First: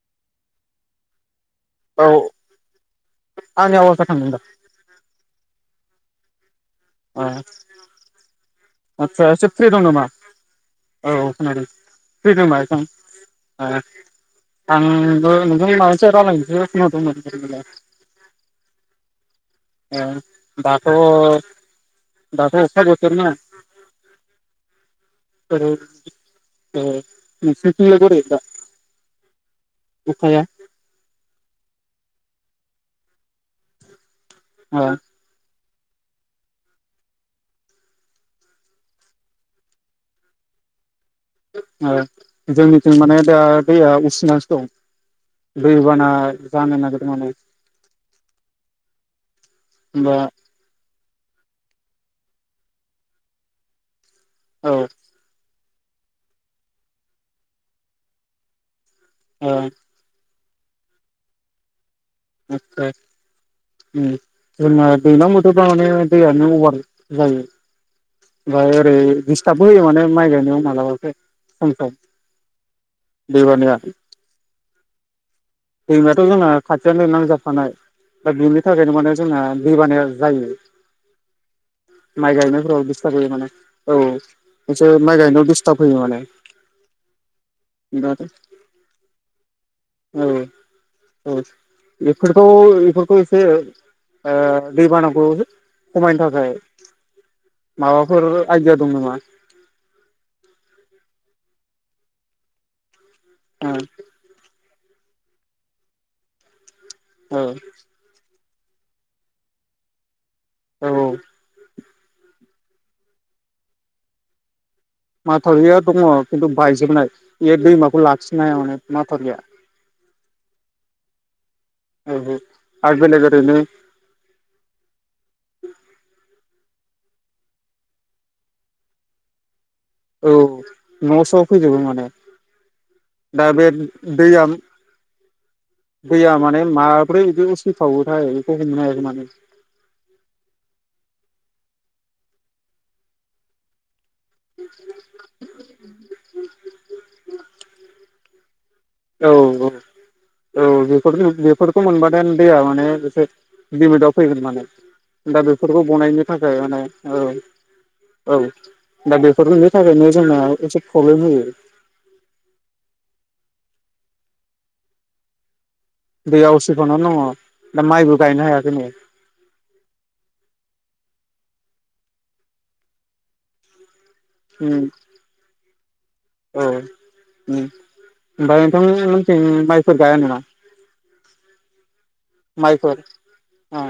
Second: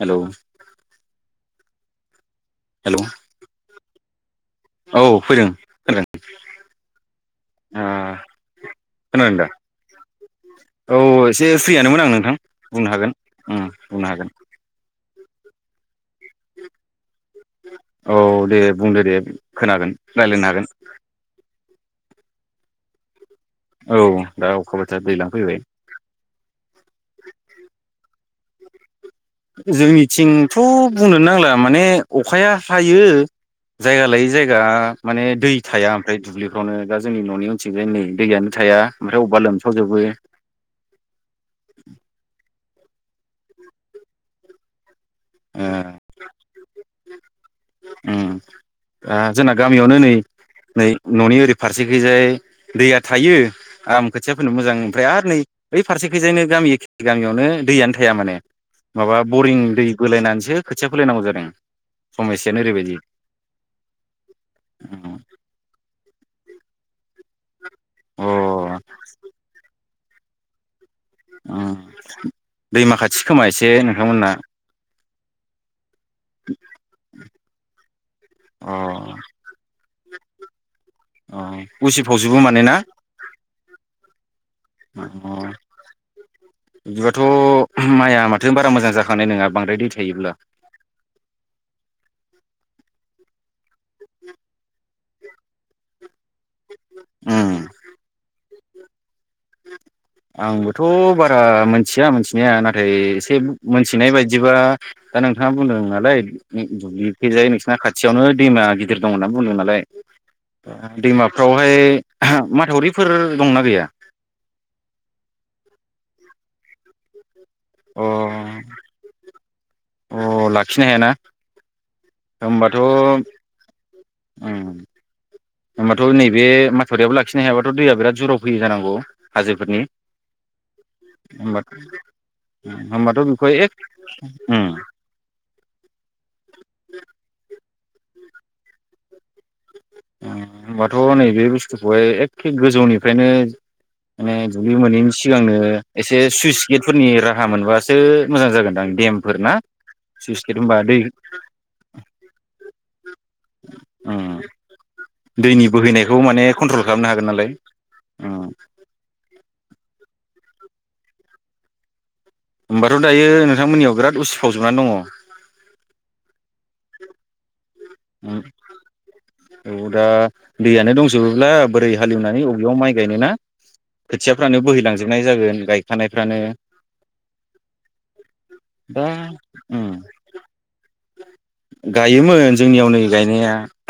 Hello औ hello आंनि आवासा आं दा औ फैदों होनदों ओ आदसा खोनादों एसे दा फ्रि दं नामा औ एसे [unintelligible] मोन आं फ्रि नोंथां दंबा बुंनो हागोन उम बुंनो हागोन। नोंबो नोंथांनि माबा मोनसे रायलायनोसो खोनादोंमोन। औ दे बुंदो दे खोनागोन ओ रायलायनो हागोन। दाथ' दाथ' अखा बोथोर ना? औ दा अखा बो [inaudible] ओ नोंसोरथिंलाय बोरै दा? अखाया जोंनिथिंथ' बुंनोनो नांला माने अखाया हायो जायगा लायै जायगा ओ माने दै थाया ओमफ्राय दुब्लिफ्रावनो दा जोंनि न'नि उनथिंजायनो नै दैयानो थाया ओमफ्राय अबावबा लोमसावजोबो। ओ जोंनि जों माने दा दैया उसिनानैसो दं। ओ दै बाना जानो नागिर रो माने। उम दा जोंना गामियावनो नै होमबा नै न'नि ओरै फारसेखैजाय दैया थायो आम ‌ खोथिया फोनो औ मोजां ओमफ्राय आरो नै बै फारसेखैजायनो गामि एखे गामियावनो दैयानो थाया माने। माबा ओ बरिं दै बोलायनानैसो खोथिया फोलायनांगौ जादों। सम [inaudible] एसेयानो ओरैबायदि जोंना दैलां बोथोर जाबानो दैयानो अभार जायो। अ ओमफ्राय ओरै दिस्थाबबो होयो माने माइ गायनायाव मालाबा। उम दैमा खाथि खोमा एसे दैबानाया नोंथांमोनना। दैमायाथ' जोंना खाथियावनो नांजाबफानाय दा बेनि अ थाखायनो माने जोंना दै बानाया जायो। अ माइ उसिफावजोबो माने ना गायनायफोराव दिस्ताब होयो माने औ। एसे अ माइ गायनायाव दिस्टार्ब होयो माने बिदिबाथ' माइया बिराद। माथो बारा मोजां जाखांनाय नङा बांद्राय दै थायोब्ला। ओ बेफोरखौ बेफोरखौ एसे ओ दै बानाखौ खमायनो थाखाय उम माबाफोर आइदिया दं नामा? आंबोथ' बारा मिथिया मिथिनाया नाथाय ए ओ औ मोनथिनाय बायदिबा दा नोंथाङा बुंदों नालाय दुब्लिखैजाय औ नोंसिना खाथियावनो दैमा गिदिर दं होनना बुंदों नालाय औ दैमाफ्रावहाय माथावरिफोर दंना गैया? माथावरिया दङ खिन्थु बायजोबनाय। बियो दैमाखौ अ लाखिनाय [unintelligible] माथौरिआ अ लाखिनो हायाना औ होमबाथ' [unintelligible] ओरैनो उम होमबाथ' नैबे बे माथौरियाबो लाखिनो हायाबाथ' दैया बिराद जराव फैयो जानांगौ हाजोफोरनि औ न' स' होमबा फैजोबो माने होमबाथ' दा बेखौहाय बे एक दैया उम दैया [unintelligible] [unintelligible] [unintelligible] बेखौ हमनाय माने। होनोबाथ' नैबे बुस्थुखौहाय एखे गोजौनिफ्रायनो माने दुब्लि मोनैनि सिगांनो एसे सुइस गेटफोरनि राहा मोनबासो मोजां जागोन। औ औ औ दै बे बेफोरखौ मोनबाथायानो दैया माने लिमिटआव उम फैगोन माने दा दैनि बेफोरखौ बोहैनायखौ बनायनो थाखाय माने कन्ट्रल खालामनो औ हागोन नालाय औ उम दा बे [unintelligible] थाखायनो जोंना एसे प्रब्लेम होयो। होमबाथ' दायो नोंथांमोननियाव बिराद उसिफावजोबनानै दङ? दैआ उसिफावनानै दं। औ दा दैयानो दंसै। जोबोब्ला बोरै हालेवनानै बबेयाव माइ गायनो ना। खोथियाफ्रानो उम बोहैलांजोबनाय जागोन [unintelligible] औ ओमफ्राय ओम दा नोंथांमोनथिं उम माइफोर गाया नामा? गायोमोन। जोंनियाव माइफोर नै गायनाया ओ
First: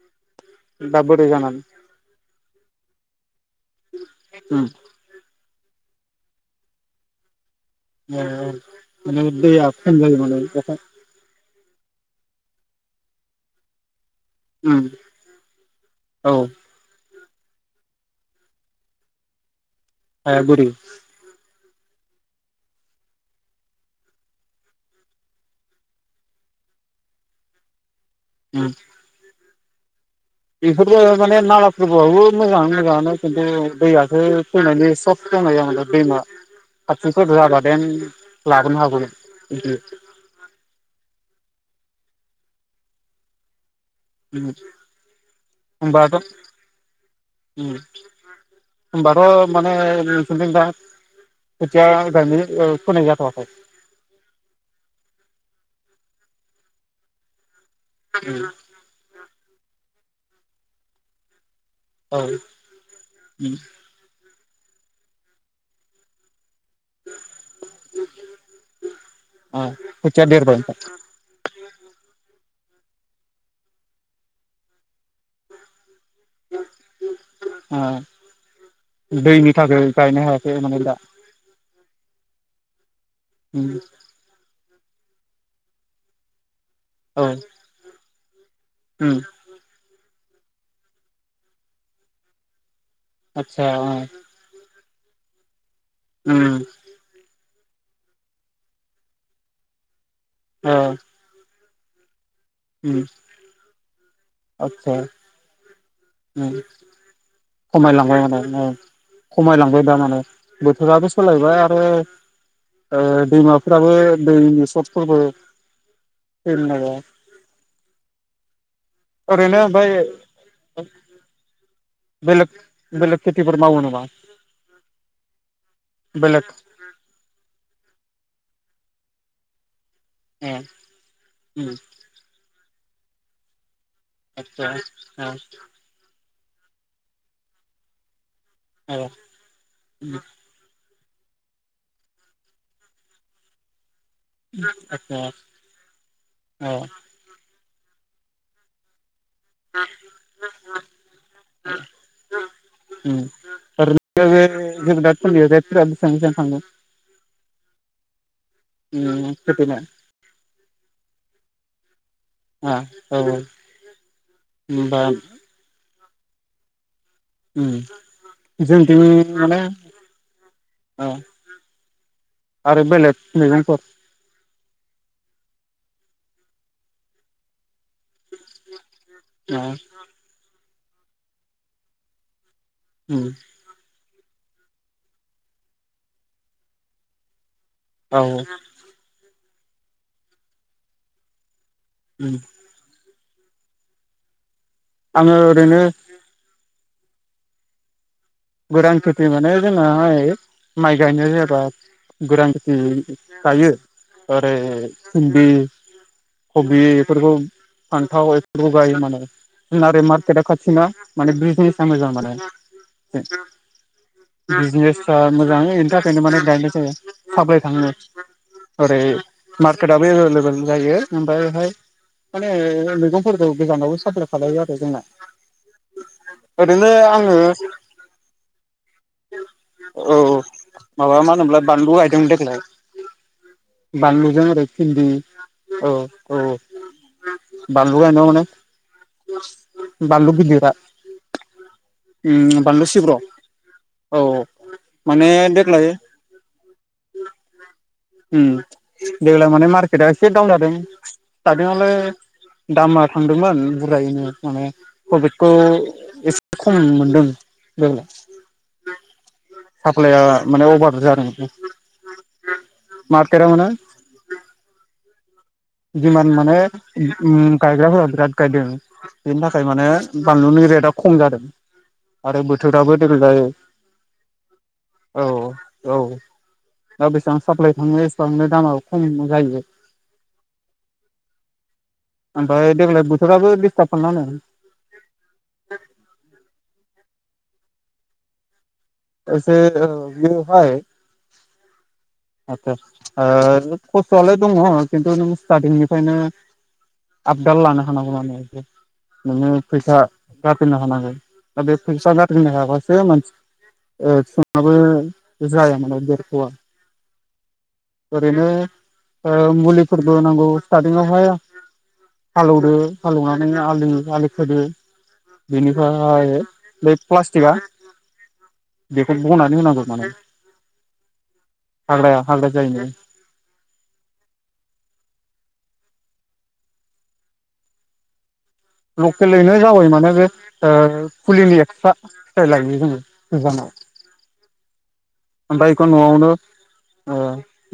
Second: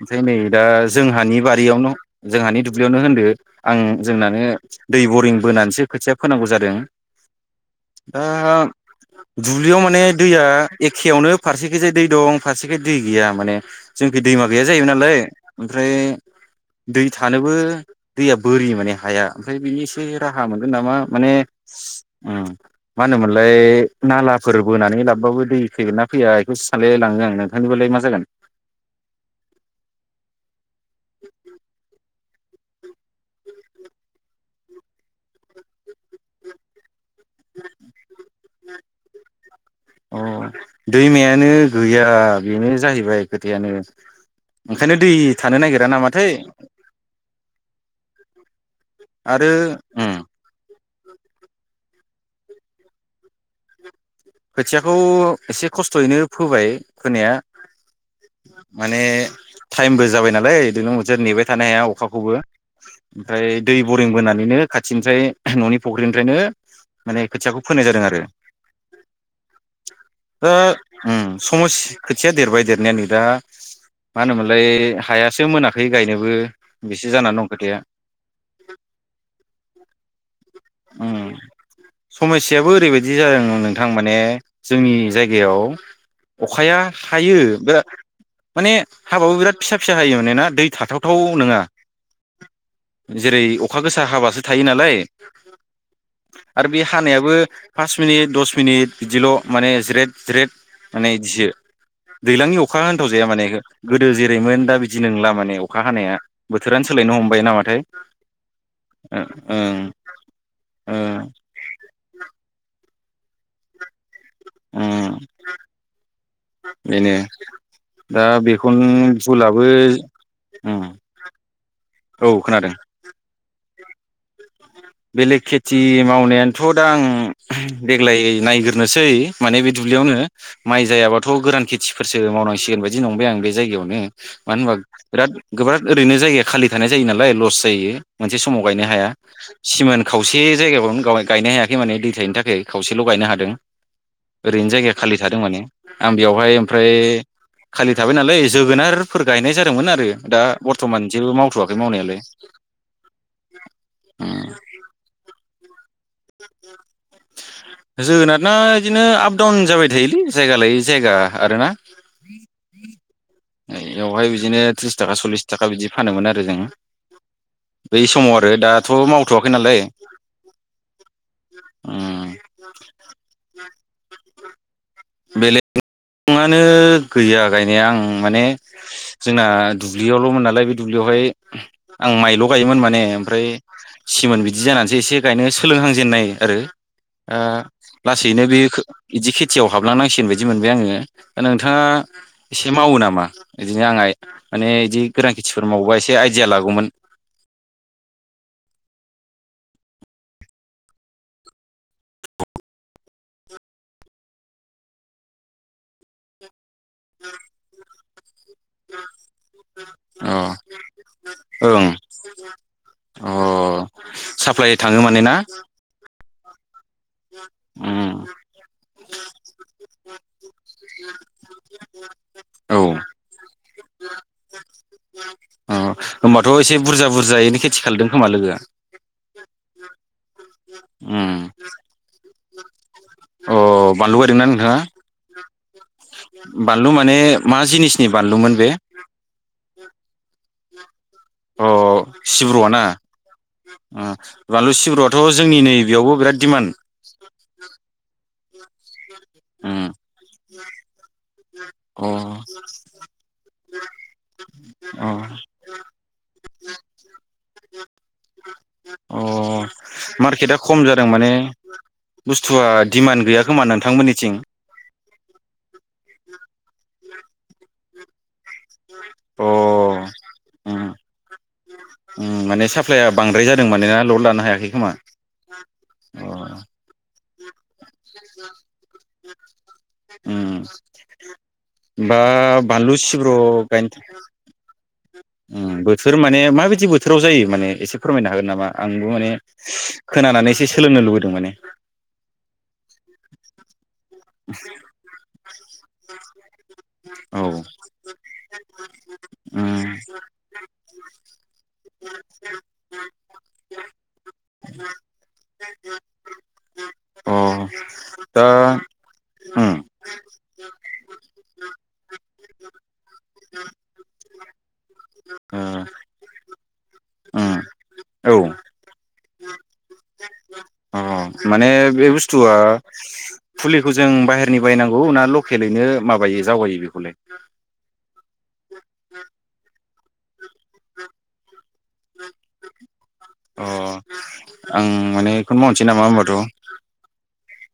ओमफ्राय नै दा बोरै जोंहानि जानानै बारियावनो जोंहानि दुब्लियावनो होनदो आं जोंनानो उम दै बरिं बोनानैसो खोथिया फोनांगौ जादों। औ दा औ माने दैया दुब्लियाव खम माने जायो दैया अखा एखेयावनो फारसेखैजाय दै दं फारसे दै गैया माने जोंखि दैमा गैया जाय उम नालाय ओमफ्राय औ दै थानोबो दैया बोरि माने हाया ओमफ्राय बिनि [unintelligible] एसे हाया राहा बोरि मोनगोन नामा माने ओ मा होनोमोनलाय नालाफोर बोनानै लाबबाबो दै फैगोन ना फैया बेखौसो सानलायाय लाङो आंनो [unintelligible] लाय मा जागोन उम बेखौनो माने नालफोरबाबो मोजाङा मोजाङानो खिन्थु दैआसो फैनायनि सख जाबाय नालाय दैमा [unintelligible] देन लाबोनो हागौमोन [inaudible] अ दैमायानो गैया बेनो जाहैबाय खोथायानो ओंखायनो दै थानो [inaudible] नागिरा होनबाथ' नामाथाय ओम होनबाथ' आरो माने उम नोंसिनिथिं दा खोथिया गायनो फोनो जाथआखै खोथियाखौ एसे खस्थ'यैनो फोबाय फोनाया उम माने टाइमबो जा जाबाय नालाय बिदिनो मोनसे थानो हाया औ अखाखौबो ओमफ्राय उम दै बरिं बोनानै बेनो खाथिनिफ्राय न'नि फख्रिनिफ्रायनो माने खोथियाखौ फोनाय जादों आरो ओ खोथिया देरबाय ओ [unintelligible] देरबाय देरनाया नै दा मा होनोमोनलाय हायासो मोनाखै गायनोबो बेसो जानानै दं खोथाया [inaudible] दैनि थाखाय गायनो हायाखै माने दा ओम समस्याआबो ओरैबायदि बिदि जादों उम नोंथां माने जोंनि जायगायाव अखाया औ हायो बेरा माने उम हाबाबो बिराद फिसा फिसा हायो माने ना दै थाथावथाव नङा जेरै आतसा अखा ओ गोसा हाबासो थायो नालाय [inaudible] उम आरो बे हानायाबो पास मिनिट दस मिनिट बिदिल' माने ज्रेद ज्रेद ओ माने इदिसो दैज्लांनि अखा उम होनथावजाया माने इखो गोदो जेरैमोन दा आदसा बिदि नंला माने अखा हानाया उम बोथोरानो सोलायनो हमबाय नामाथाय खमायलांबाय माने औ ओं खमायलांबाय दा माने बोथोराबो ओं सोलायबाय आरो ओ दैमाफोराबो दैनि ओं सतफोरबो फेलनाया बेनो दा बेखौनो ओरैनो भुलाबो ओमफ्राय औ बेलेक खोनादों बेलेग खेथिफोर मावो नामा बा बेलेग खेथि मावनायानोथ' दा आं देग्लाय नायग्रनोसै माने बिदि दुब्लियावनो ओ माइ जायाबाथ' गोरान उम खेथिफोरसो मावनांसिगोन बायदि नंबाय आं बे जायगायावनो मानो आतसा होनबा बिराद गोबां ओरैनो जायो आरो खालि थानाय जायो नालाय लस जायो। मोनसे समाव गायनो औ औ हाया। सिमोन खावसे जायगाायावनो गाव गायनो हायाखै माने दैथायनि थाखाय खावसेल' गायनो हादों। ओरैनो जायगाया खालि आतसा थादों माने आं बेवहाय औ ओमफ्राय खालि थाबाय नालाय जोगोनार फोर गायनाय जादोंमोन आरो दा बर्थ'मान जेबो मावथ'वाखै मावनायालाय। जद थ [unintelligible] बेसेबां बेसेबां थांगौ [unintelligible] जोगोनाद दा बिदिनो उम आप डाउन खेथिना जाबाय थायोलै जायगा लायै जायगा आरोना। ओ औ औ यावहाय बिदिनो त्रिस होमबा थाखा सल्लिस थाखा बिदि फानोमोन आरो जोङो ओम जोंथि मावथ'वाखै माने नालाय औ आरो बेलेग मैगंफोर [unintelligible] बेलेगआनो गैया गायनो [unintelligible] बे आं माने जोंना ओ दुब्लियावल'मोन नालाय दुब्लियावहाय आं माइल' गायोमोन माने उम ओमफ्राय सिमोन बिदि जानानैसो एसे गायनो सोलोंहांजेनन्नाय आरो ओ औ लासैनो बे खो बिदि खेथि हाबलांनांसिगोन बायदि मोनबाय आङो बिथाङा उम एसे मावो नामा? बिदिनो आाङाय माने बिदि गोरां आङो खेथिफोर ओरैनो मावबा एसे आइडिया लागौमोन गोरान खेथि माने जोंनाहाय माइ गायनाय जायाबा गोरान खेथि गायो ओरै फिनदि खबि इफोरखौ फानथाव जगायो माने जोंहा आरो अ मार्केटआ खाथिना माने बिजनेसा ओं मोजां माने अ साप्लाय थाङो बिजनेस माने ना मोजां बेनि थाखायनो [unintelligible] माने गायनाय जायो सााब्लाय थांनो उम ओरै मार्केटाबबो एभेलेबेल [unintelligible] जायो ओमफ्रायहाय माने औ मैगंफोरखौ गोजानाव साप्लाय खालामायो आरो जोंना। अ होमबाथ' एसे ओरैनो बुरजा आङो बुरजायैनो खेथि खालायदों खोमा लोगोआ औ माबा उम मा होनोमोनलाय बान्लु गाय देग्लाय अ बानलु गायदोंना बानलुजों ओरै नोंथाङा भिन्दी औ औ बानलु माने मा बानलु जिनिसनि गायनायाव माने बानलुमोन बे बानलु गिदिरा अ उम सिब्रुआ ना? बानलु सिब्र' ओ औ बानलु सिब्रुआथ' माने जोंनि नै देग्लाय बेयावबो बिराद दिडमान्ड उम देग्लाय माने मार्केटआ एसे दाउन जादों सटारटिंआवलाय अ दामा थांदोंमोन बुरजायैनो माने अ प्रफिटखौ एसे खम मोनदों देग्लाय अ साप्लइआ मार्केटआ माने खम अभार जादों बे दिमान्ड गैया खोमा नोंथांमोननिथिं दिमान माने गायग्राफोरा बिराद गायदों बेनि अ थाखाय माने बानलुनि रेटआ उम खम जादों आरो माने बोथोराबो साप्लाया देग्लाय बांद्राय जादों माने ना लड लानो हायाखै खोमा औ औ अ दा बेसेबां साप्लाय थाङो एसेबांनो दामा खम जायो उम बा ओमफ्राय बानलु देग्लाय सिब्र' बोथोराबो डिस्टार्ब गायनो था खालामनानै उम बोथोर माने माबायदि बोथोराव जायो माने एसे फोरमायनो हागोन नामा आंबो माने एसे खोनानानै एसे बेयोहाय सोलोंनो लुबैदों माने आतसा ओ [unintelligible] खसथ'आलाय दङ' खिनथु नों स्टारटिंनि फ्रायनो औ आपदाल लानो हानांगौ माने नोङो उम फैसा गारफैनो हानांगोन दा बे फैसा गारग्रोनो हायाबासो मानसि सङाबो जाया मोन बेेरथ'आ ओ ओ मुलिफोरबो नांगौ स्टादिंआवहाय हालौवदो हालौवनानै आलि आलि खोदो ओ बेनिफ्राय बे प्लास्टिकआ उम औ बेखौ बनानै होनांगौ माने माने बे हाग्राया हाग्रा बुसथुआ जायोनो ओ फुलिखौ जों बायहेरनि बायनांगौ ना ल खेलैनो माबायो जावगायो बेखौलाय लकेलैनो जावाय माने जे ओ फुलिनि एक्सट्रा फिथाइ लायो जोङो अ आं माने बेखौनो ओमफाय मावनोसै इखौ नामा न'आवनो होमबाथ' ओ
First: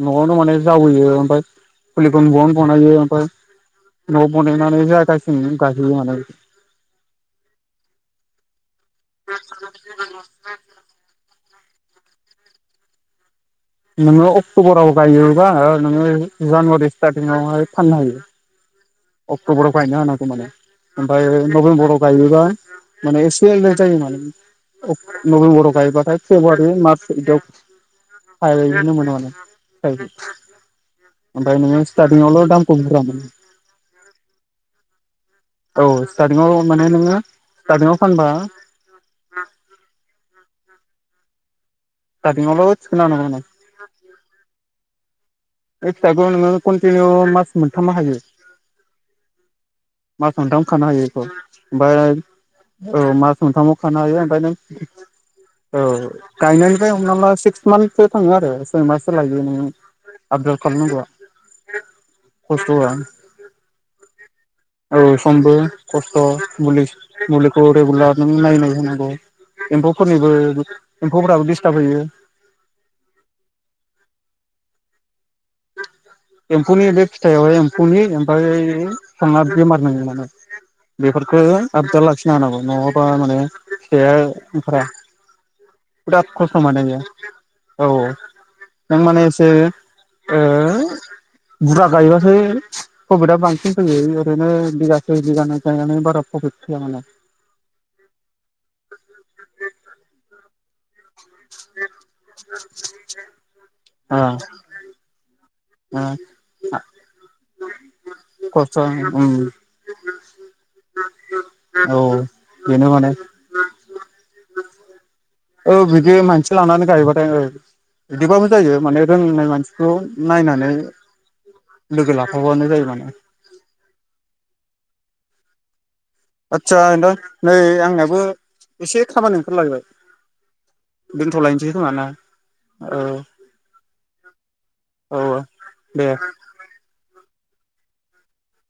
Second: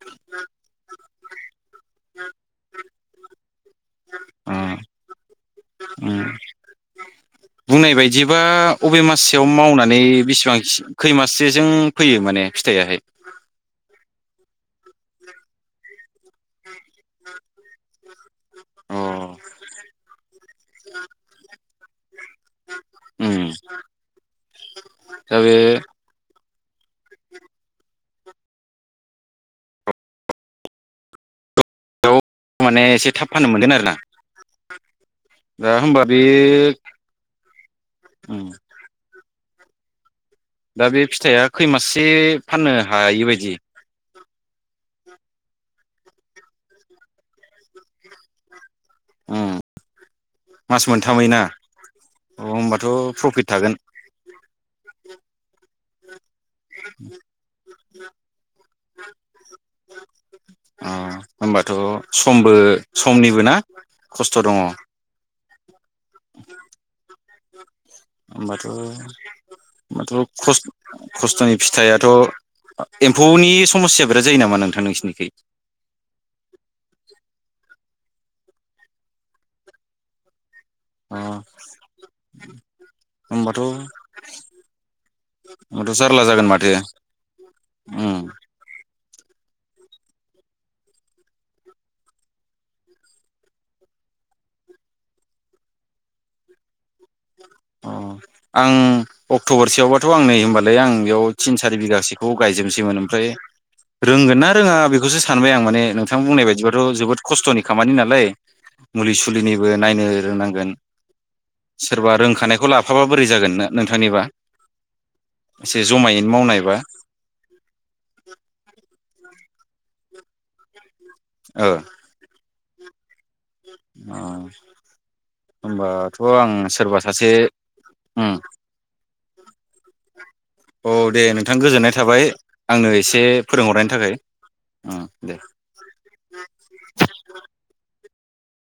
न'आवनो माने जावैयो ओमफाय फुलिखौ न' आवनो बनायो ओमफाय न'आव बनायनानै उम [unintelligible] बुंनाय बायदिबा अबे माससेयाव मावनानै बेसेबांस खैमास [unintelligible] जों फैयो माने फिथाइयाहाय नोङो अक्ट'बराव गायोबा नोङो जानुवारि स्टारटिंआवहाय फाननो हायो अ अक्ट'बराव गायनो हानांगौ माने ओमफाय नबेम्बराव गायोबा माने उम एसे लेट जायो माने अक दा बे नबेम्बराव गायबाथाय फेब्रुवारि मार्च बिदियाव खाहैनो मोनो माने फिथाइखो ओमफाय नोङो बेयाव स्टारटिंआवल' दामखौ माने एसे बुरजामोन थाब फाननो मोनगोन आरो ना दा औ होमबा बे स्टारटिंआव माने नोङो स्टारटिंआव फानबा उम दा बे फिथाइया खैमाससे स्टार्टिंआवल' फाननो थिखोना हायो होनांगौ उनाव बायदि बे फिथाइखौ नोङो कन्टिनिउ मास मोनथाम हायो उम मास मोनथाम खानो हायो बेखौ मोनथामै ना ओमफाय अ होमबाथ' औ मास प्रफिट थागोन मोनथामाव खानो हायो ओमफाय नों औ गायनायनिफ्राय हमना ला सिक्स मान्थसो थाङो आरो सय माससो लायो नों आपडल अ खालामनांगौआ होमबाथ' समबो खस्थ'आ समनिबो ना खस्थ' दङ औ समबो खस्थ' मुलिस मल होमबाथ' एम्फौफोरनिबो हबाथ' एम्फौफोराबो खस्थ'नि डिस्टार्ब होयो फिथाइाथ' एम्फौनि समस्या बिराद जायो नामा नों था नोंसिनिखै। एम्फौनि बे फिथाइआवहाय एम्फौनि ओमफ्राय संना बेमार नागौ नो अ बेफोरखौ आबदार लाखिनो हानांगौ नङाबा माने होमबाथ' फिथाया ओंखारा होमबाथ' जारला बिराद जागोन खस्थ' माथो मोनो बेयो औ औ। उम नों माने एसे ओ बुरजा गायबासो प्रफिटआ बांसिन फैयो ओरैनो बिगा सय बिगानै गायनानै बारा प्रफिट फैया मालाय। अ आं अक्ट'बरसेयावबाथ' आं नै होनोमबाल लाय आं बेयाव थिन सारि बिगासोखौ गायजोबनोसैमोन ओमफ्राय ओ रोंगोना रोङा बेखौसो सानबाय आं। माने नोंथां ओ बुनाय बादिबाथ' जोबोर खस्थ'नि खामानि नालाय खस्थ' मुलि उम सालिनिफ्राय नायनो रोंनांगोन। औ रोंखानायखौ बेनो लाफाबा माने बोरै जागोन नोंथांनिबा औ एसे बिदि जमायैनो मानसि मावनायबा लानानै गायबाथाय औ बिदिबाबो जायो माने रोंनाय मानसिखौ नायनानै ओ लागो लाफाबानो। जायो माने अ' होनबा थ' आं आदसा सोरबा नोंथां सासे नै आंनाबो ओं एसे खामानि ओंखारलायबाय औ दे नोंथां दोनथ'लायनोसै खोमा गोजोननाय ना थाबाय आंनो औ एसे फोरोंहरनायनि थाखाय ओं औ दे। दे [inaudible]